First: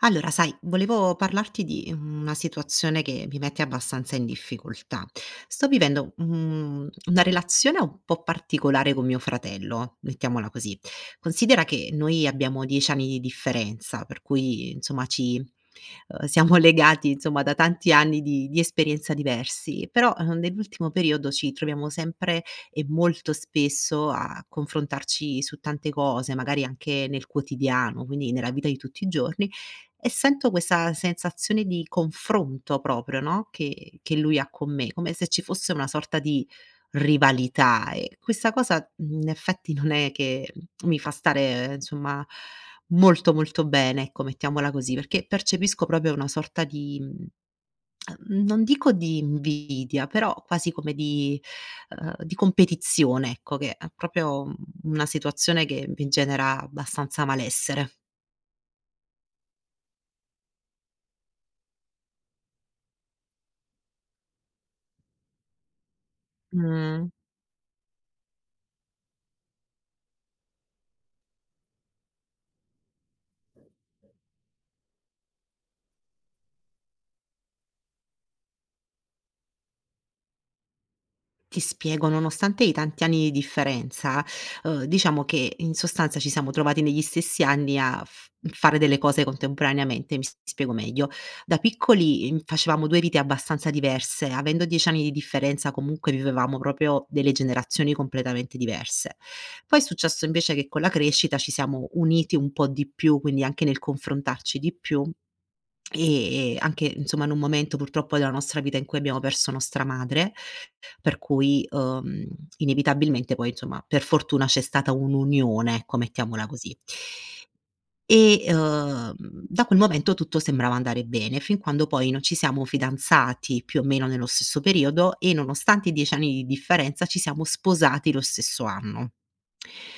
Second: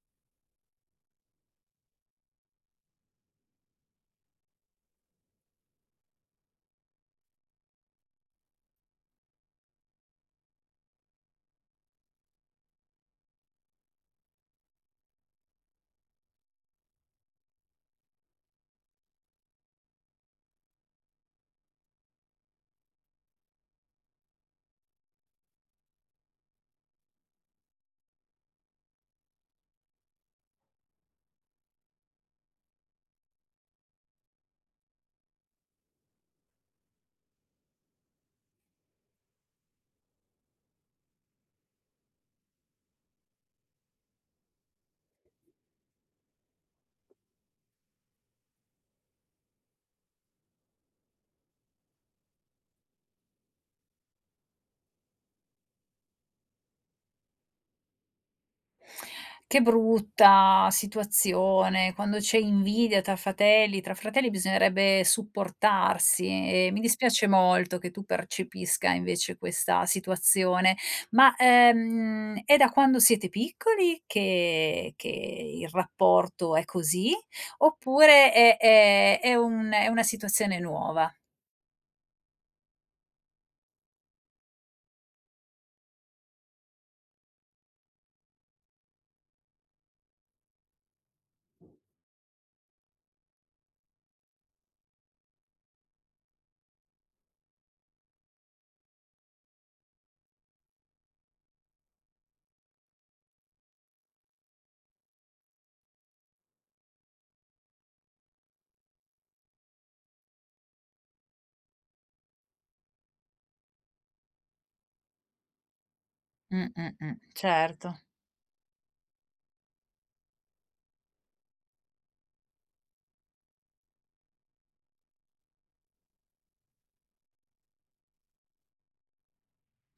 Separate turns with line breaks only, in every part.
Allora, sai, volevo parlarti di una situazione che mi mette abbastanza in difficoltà. Sto vivendo, una relazione un po' particolare con mio fratello, mettiamola così. Considera che noi abbiamo 10 anni di differenza, per cui insomma ci siamo legati insomma da tanti anni di esperienza diversi, però, nell'ultimo periodo ci troviamo sempre e molto spesso a confrontarci su tante cose, magari anche nel quotidiano, quindi nella vita di tutti i giorni, e sento questa sensazione di confronto proprio, no, che lui ha con me, come se ci fosse una sorta di rivalità. E questa cosa, in effetti, non è che mi fa stare, insomma, molto, molto bene, ecco, mettiamola così, perché percepisco proprio una sorta di non dico di invidia, però quasi come di competizione, ecco, che è proprio una situazione che mi genera abbastanza malessere.
Che brutta situazione, quando c'è invidia tra fratelli bisognerebbe supportarsi e mi
Mh.
dispiace molto che tu percepisca invece questa situazione. Ma, è da quando siete piccoli che il rapporto è così? Oppure è un è una situazione nuova?
Ti spiego, nonostante i tanti anni di differenza, diciamo che in sostanza ci siamo trovati negli stessi anni a f fare delle cose contemporaneamente, spiego meglio. Da piccoli, facevamo 2 vite abbastanza diverse, avendo 10 anni di differenza comunque vivevamo proprio delle generazioni completamente diverse. Poi è successo invece che con la crescita ci siamo uniti un po' di più, quindi anche nel confrontarci di più. Anche insomma in un momento purtroppo della nostra vita in cui abbiamo perso nostra madre, per cui, inevitabilmente poi insomma per fortuna c'è stata un'unione, ecco mettiamola così.
Certo.
E, da quel momento tutto sembrava andare bene, fin quando poi non ci siamo fidanzati più o meno nello stesso periodo e, nonostante i 10 anni di differenza, ci siamo sposati lo stesso anno.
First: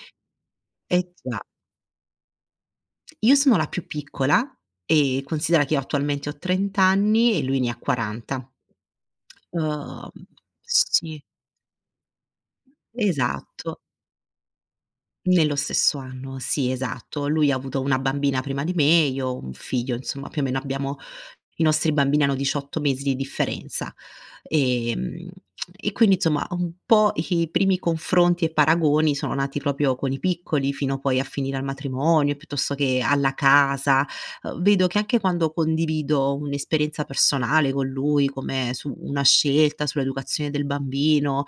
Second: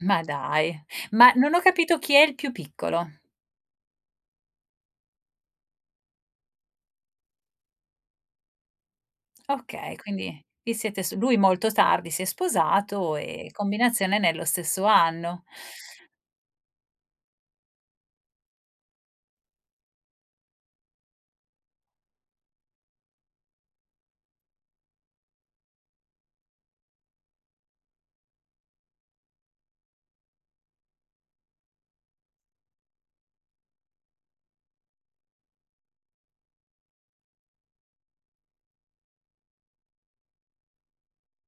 Ma dai,
Eh
ma
già,
non ho capito chi è il più piccolo.
io sono la più piccola e considera che io attualmente ho 30 anni e lui ne ha 40.
Okay,
Uhm,
quindi vi siete s
sì,
lui molto tardi si è sposato e
esatto.
combinazione nello stesso anno.
Nello stesso anno, sì, esatto. Lui ha avuto una bambina prima di me, io un figlio, insomma più o meno abbiamo, i nostri bambini hanno 18 mesi di differenza. Ehm, e quindi insomma un po' i primi confronti e paragoni sono nati proprio con i piccoli, fino poi a finire al matrimonio, piuttosto che alla casa. Vedo che anche quando condivido un'esperienza personale con lui, come su una scelta, sull'educazione del bambino,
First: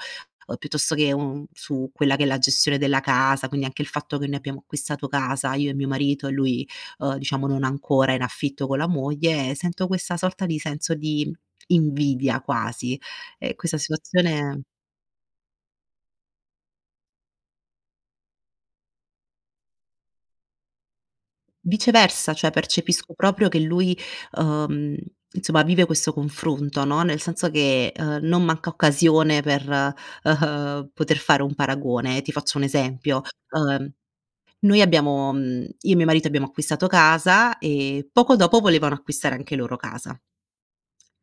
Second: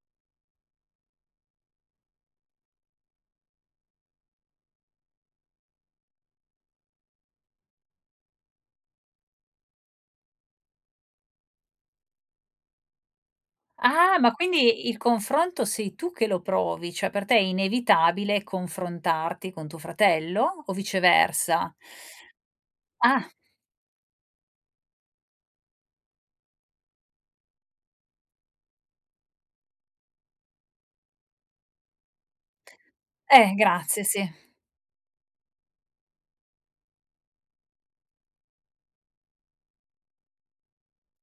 o piuttosto che un su quella che è la gestione della casa, quindi anche il fatto che noi abbiamo acquistato casa, io e mio marito, e lui, diciamo, non ancora, in affitto con la moglie, sento questa sorta di senso di invidia quasi. E questa
Ah, ma
situazione
quindi il confronto sei tu che lo provi, cioè per te è inevitabile confrontarti con tuo fratello o viceversa?
viceversa, cioè percepisco
Ah,
proprio che lui, uhm, insomma vive questo confronto, no, nel senso che, non manca occasione per, poter fare un paragone. Ti faccio un esempio, uhm
grazie, sì.
Noi abbiamo io e mio marito abbiamo acquistato casa e poco dopo volevano acquistare anche loro casa.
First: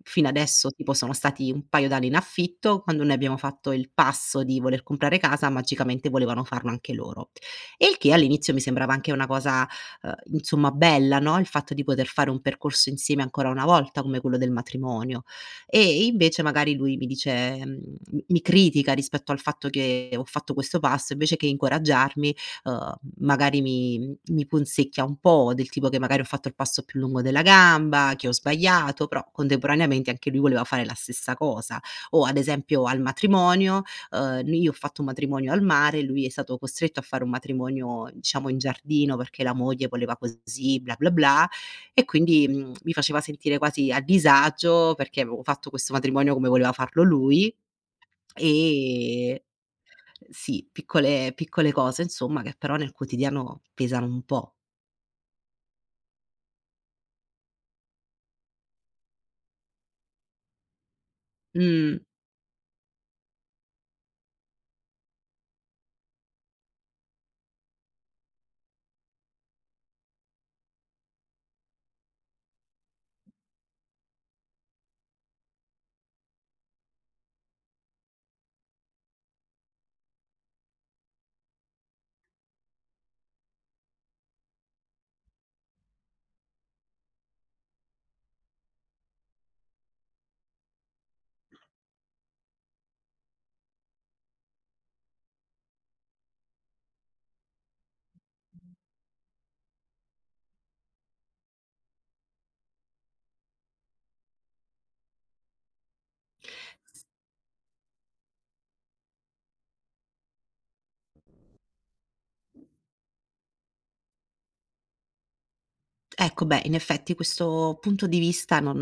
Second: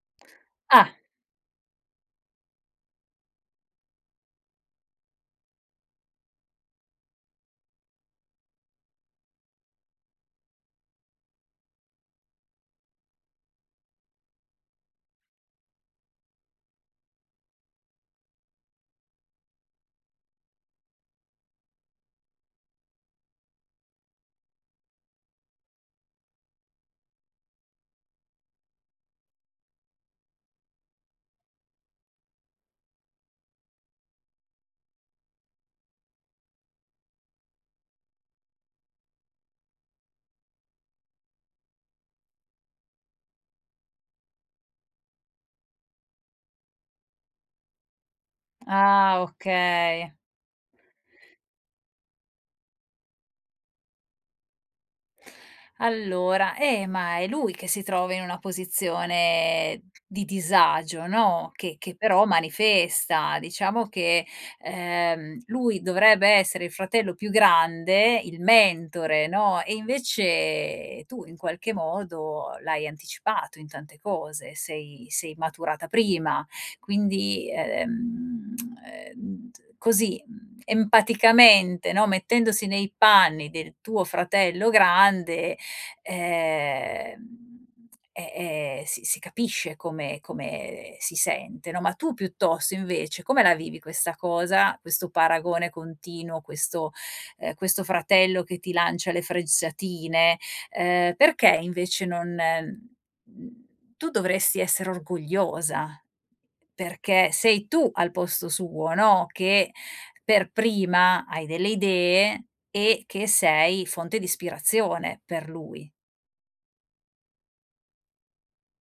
Fino adesso tipo
Ah,
sono stati un paio d'anni in affitto, quando noi abbiamo fatto il passo di voler comprare casa magicamente volevano farlo anche loro. E il che all'inizio mi sembrava anche una cosa, insomma bella, no, il fatto di poter fare un percorso insieme ancora una volta come quello del matrimonio. E invece magari lui mi dice mi critica rispetto al fatto che ho fatto questo passo, invece che incoraggiarmi, uhm, magari mi punzecchia un po', del tipo che magari ho fatto il passo più lungo della gamba, che ho sbagliato, però contemporaneamente anche lui voleva fare la stessa cosa. O ad esempio al matrimonio, n io ho fatto un matrimonio al mare, lui è stato costretto a fare un matrimonio, diciamo, in giardino perché la moglie voleva così, bla bla bla, e quindi, mi faceva sentire quasi a disagio perché avevo fatto questo matrimonio come voleva farlo lui,
ah
ehm
okay.
sì, piccole piccole cose insomma che però nel quotidiano pesano un po'.
Allora, ma è lui che si trova in una posizione di disagio, no, che
Mh.
però manifesta. Diciamo che, lui dovrebbe essere il fratello più grande, il mentore, no, e invece tu in qualche modo l'hai anticipato in tante cose, sei maturata prima. Quindi, ehm, così empaticamente, no, mettendosi nei panni del tuo fratello grande, ehm, si capisce come si sente, no, ma tu piuttosto invece come la vivi questa cosa, questo paragone continuo, questo fratello che ti lancia le frezzatine? Perché invece non mhmm, tu dovresti essere orgogliosa, perché sei tu al posto suo, no, che per prima hai delle idee e che sei fonte di ispirazione per lui.
Ecco, beh, in effetti questo punto di vista non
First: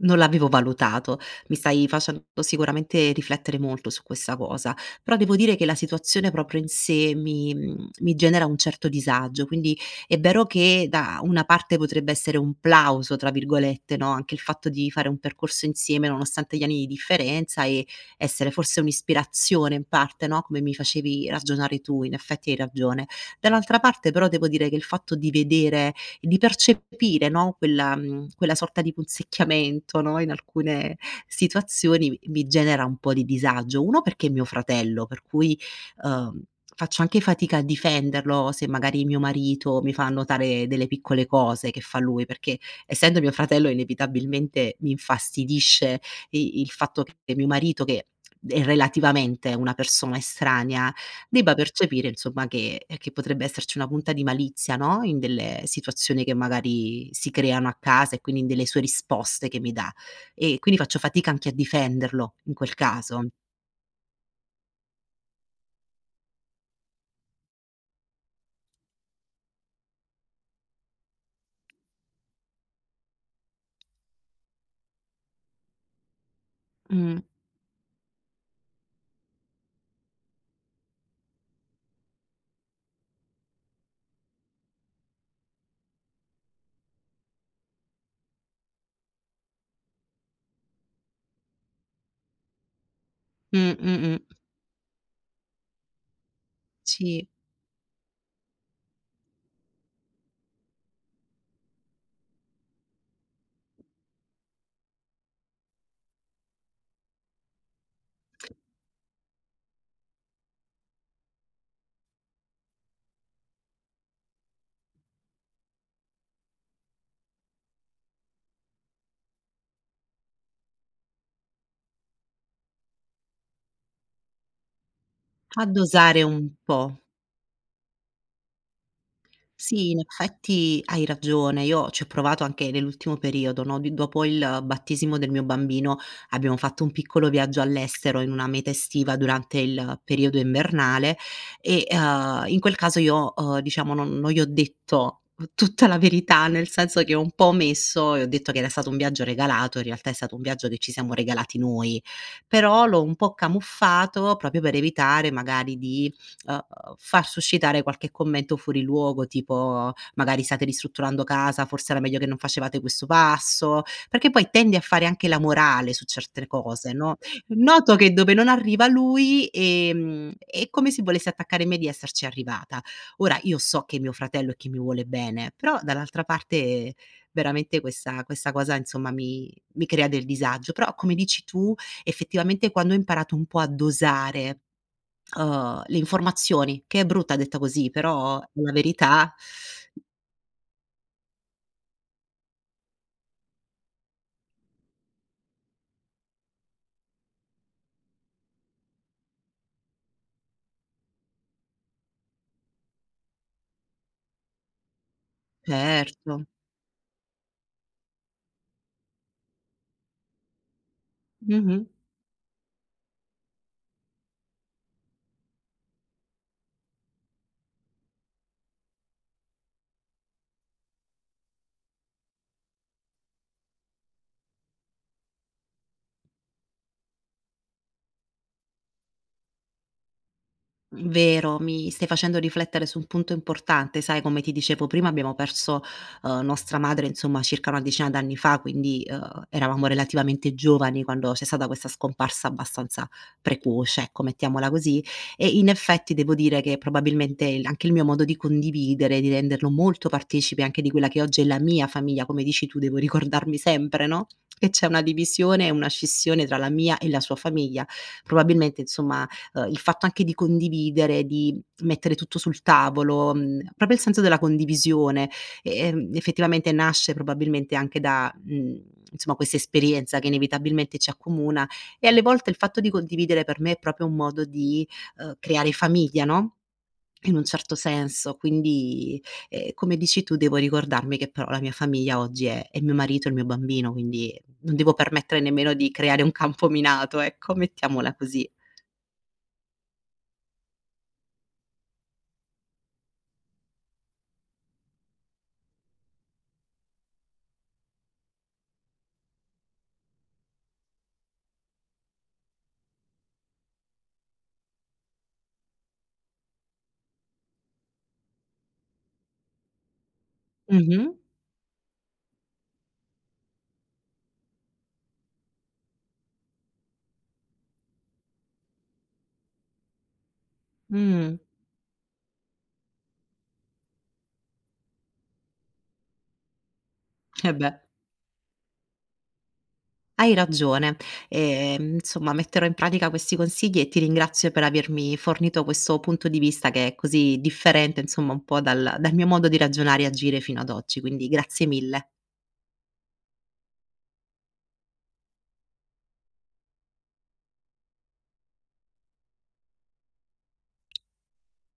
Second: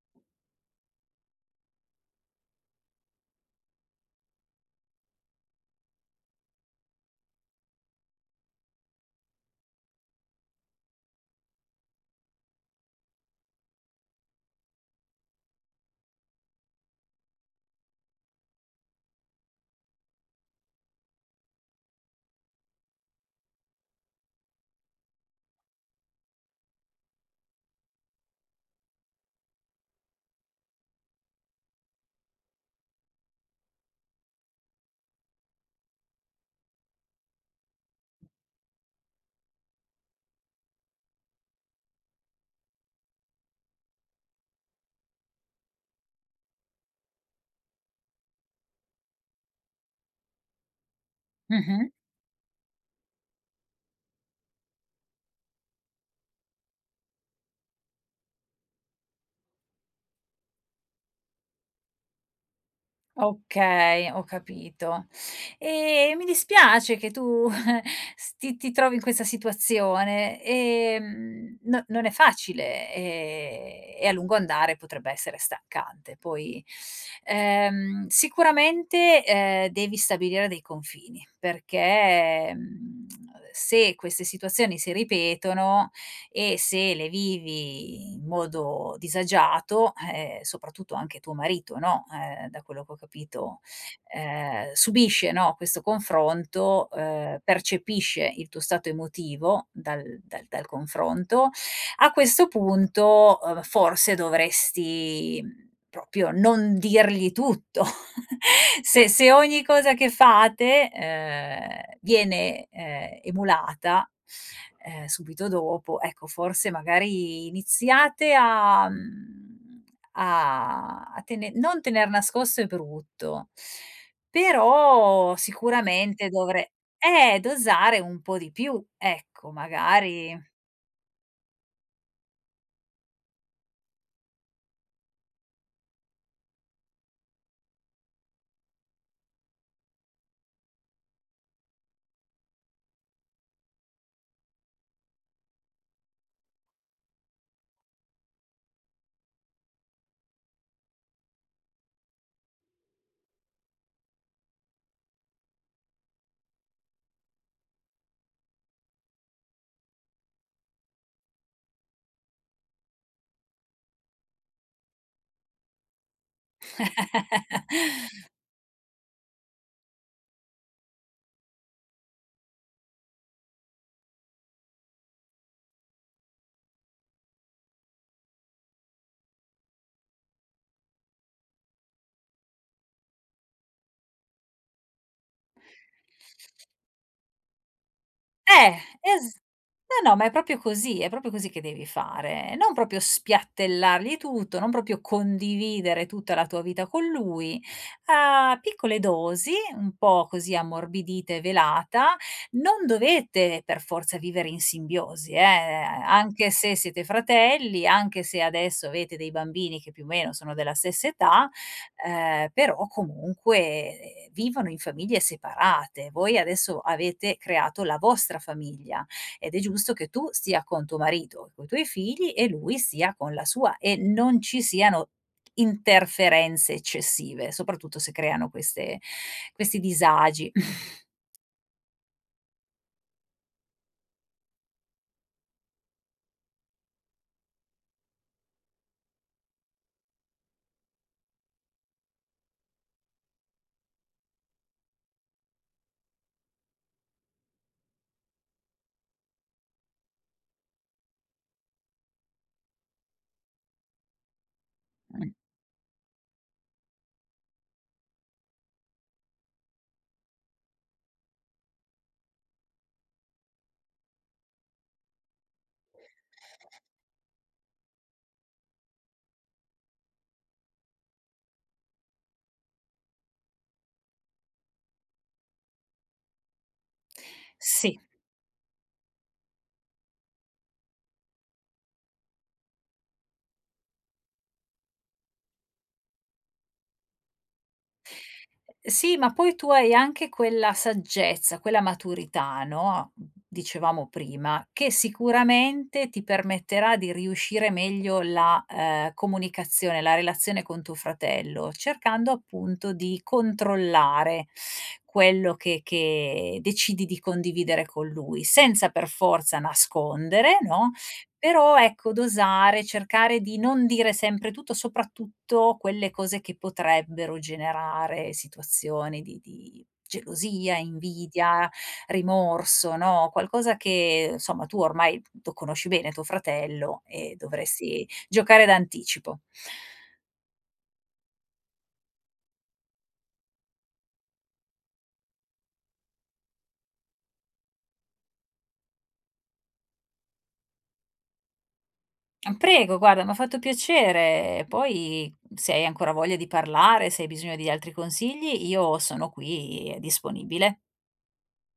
non l'avevo valutato. Mi stai facendo sicuramente riflettere molto su questa cosa, però devo dire che la situazione proprio in sé mi genera un certo disagio, quindi è vero che da una parte potrebbe essere un plauso, tra virgolette, no, anche il fatto di fare un percorso insieme nonostante gli anni di differenza e essere forse un'ispirazione in parte, no, come mi facevi ragionare tu, in effetti hai ragione. Dall'altra parte però devo dire che il fatto di vedere, di percepire, no, quella quella sorta di punzecchiamento, no, in alcune situazioni, mi genera un po' di disagio. Uno perché è mio fratello, per cui, uhm, faccio anche fatica a difenderlo se magari mio marito mi fa notare delle piccole cose che fa lui, perché essendo mio fratello inevitabilmente mi infastidisce i il fatto che mio marito, che è relativamente una persona estranea, debba
Mh-mh.
percepire insomma che potrebbe esserci una punta di malizia, no, in delle situazioni che magari si creano a casa e quindi in delle sue risposte che mi dà. E quindi faccio fatica anche a difenderlo in quel caso.
Okay, ho capito. E mi dispiace che tu s ti trovi in questa situazione. No, non è facile e a lungo andare potrebbe essere stancante. Poi,
Mh.
sicuramente, devi stabilire dei confini perché, se queste situazioni si ripetono e se le vivi in modo disagiato, soprattutto anche tuo marito, no, da quello che ho capito,
Mh, mh, mh.
subisce, no, questo confronto,
Sì,
percepisce il tuo stato emotivo dal confronto, a questo punto, forse dovresti, proprio non dirgli tutto. Se ogni cosa che fate, viene, emulata, subito dopo, ecco forse magari iniziate a a tene non tener nascosto è brutto, però
a dosare
sicuramente
un
dovre
po'.
dosare un po' di più, ecco
Sì, in
magari.
effetti hai ragione. Io ci ho provato anche nell'ultimo periodo, no, di dopo il battesimo del mio bambino abbiamo fatto un piccolo viaggio all'estero in una meta estiva durante il periodo invernale e, in quel caso io, diciamo non gli ho detto tutta la verità, nel senso che ho un po' omesso e ho detto che era stato un viaggio regalato, in realtà è stato un viaggio che ci siamo regalati noi, però l'ho un po' camuffato proprio per evitare magari di uhm, far suscitare qualche commento fuori luogo, tipo: "Magari state ristrutturando casa, forse era meglio che non facevate questo passo", perché poi tende a fare anche la morale su certe cose, no, noto che dove non arriva lui, è come se volesse attaccare me di esserci arrivata. Ora io so che è mio fratello e che mi vuole bene, però dall'altra parte veramente questa cosa insomma mi crea del disagio. Però come dici tu, effettivamente quando ho imparato un po' a dosare le informazioni, che è brutta detta così, però è la verità.
Es No, no, ma è proprio così che devi fare. Non proprio spiattellargli tutto, non proprio condividere tutta la tua vita con lui, a piccole dosi, un po' così ammorbidita e velata. Non dovete per forza vivere in simbiosi,
Certo.
anche se siete fratelli, anche se adesso avete dei bambini che più o meno sono della stessa età,
Mh-mh.
però comunque, vivono in famiglie separate. Voi adesso avete creato la vostra famiglia ed è giusto che tu stia con tuo marito, coi tuoi figli e lui stia con la sua e non ci siano interferenze eccessive, soprattutto se creano queste questi disagi.
Vero, mi stai facendo riflettere su un punto importante, sai, come ti dicevo prima abbiamo perso, nostra madre insomma circa una decina d'anni fa, quindi, eravamo relativamente giovani quando c'è stata questa scomparsa abbastanza precoce, ecco mettiamola così, e in effetti devo dire che probabilmente il anche il mio modo di condividere, di renderlo molto partecipe anche di quella che oggi è la mia famiglia, come dici tu devo ricordarmi sempre, no, che c'è una
Mh.
divisione e una scissione tra la mia e la sua famiglia. Probabilmente insomma il fatto anche di condividere, di mettere tutto sul tavolo, proprio il senso della condivisione, e effettivamente nasce probabilmente anche da, insomma questa esperienza che inevitabilmente ci accomuna, e alle volte il fatto di condividere per me è proprio un modo di, creare famiglia, no, in un certo
Sì.
senso. Quindi, come dici tu devo ricordarmi che però la mia famiglia oggi è mio marito e il mio bambino, quindi non devo permettere nemmeno di creare un campo minato, ecco, mettiamola così.
Sì, ma poi tu hai anche quella saggezza, quella maturità, no, dicevamo prima, che sicuramente ti permetterà di riuscire meglio la, comunicazione, la relazione con tuo fratello, cercando appunto di controllare quello che decidi di condividere con lui, senza per forza nascondere, no,
Mh-mh.
però ecco, dosare, cercare di non dire sempre tutto, soprattutto quelle cose che potrebbero generare situazioni di gelosia,
Mh.
invidia, rimorso, no, qualcosa che insomma tu ormai lo conosci bene tuo fratello e
Eh beh,
dovresti giocare d'anticipo.
hai ragione. Insomma metterò in pratica questi consigli e ti ringrazio per avermi fornito questo punto di vista che è così differente, insomma, un po' dal mio modo di ragionare e agire fino ad oggi, quindi grazie mille.
Prego, guarda, m'ha fatto piacere. Poi se hai ancora voglia di parlare, se hai bisogno di altri consigli, io sono qui disponibile.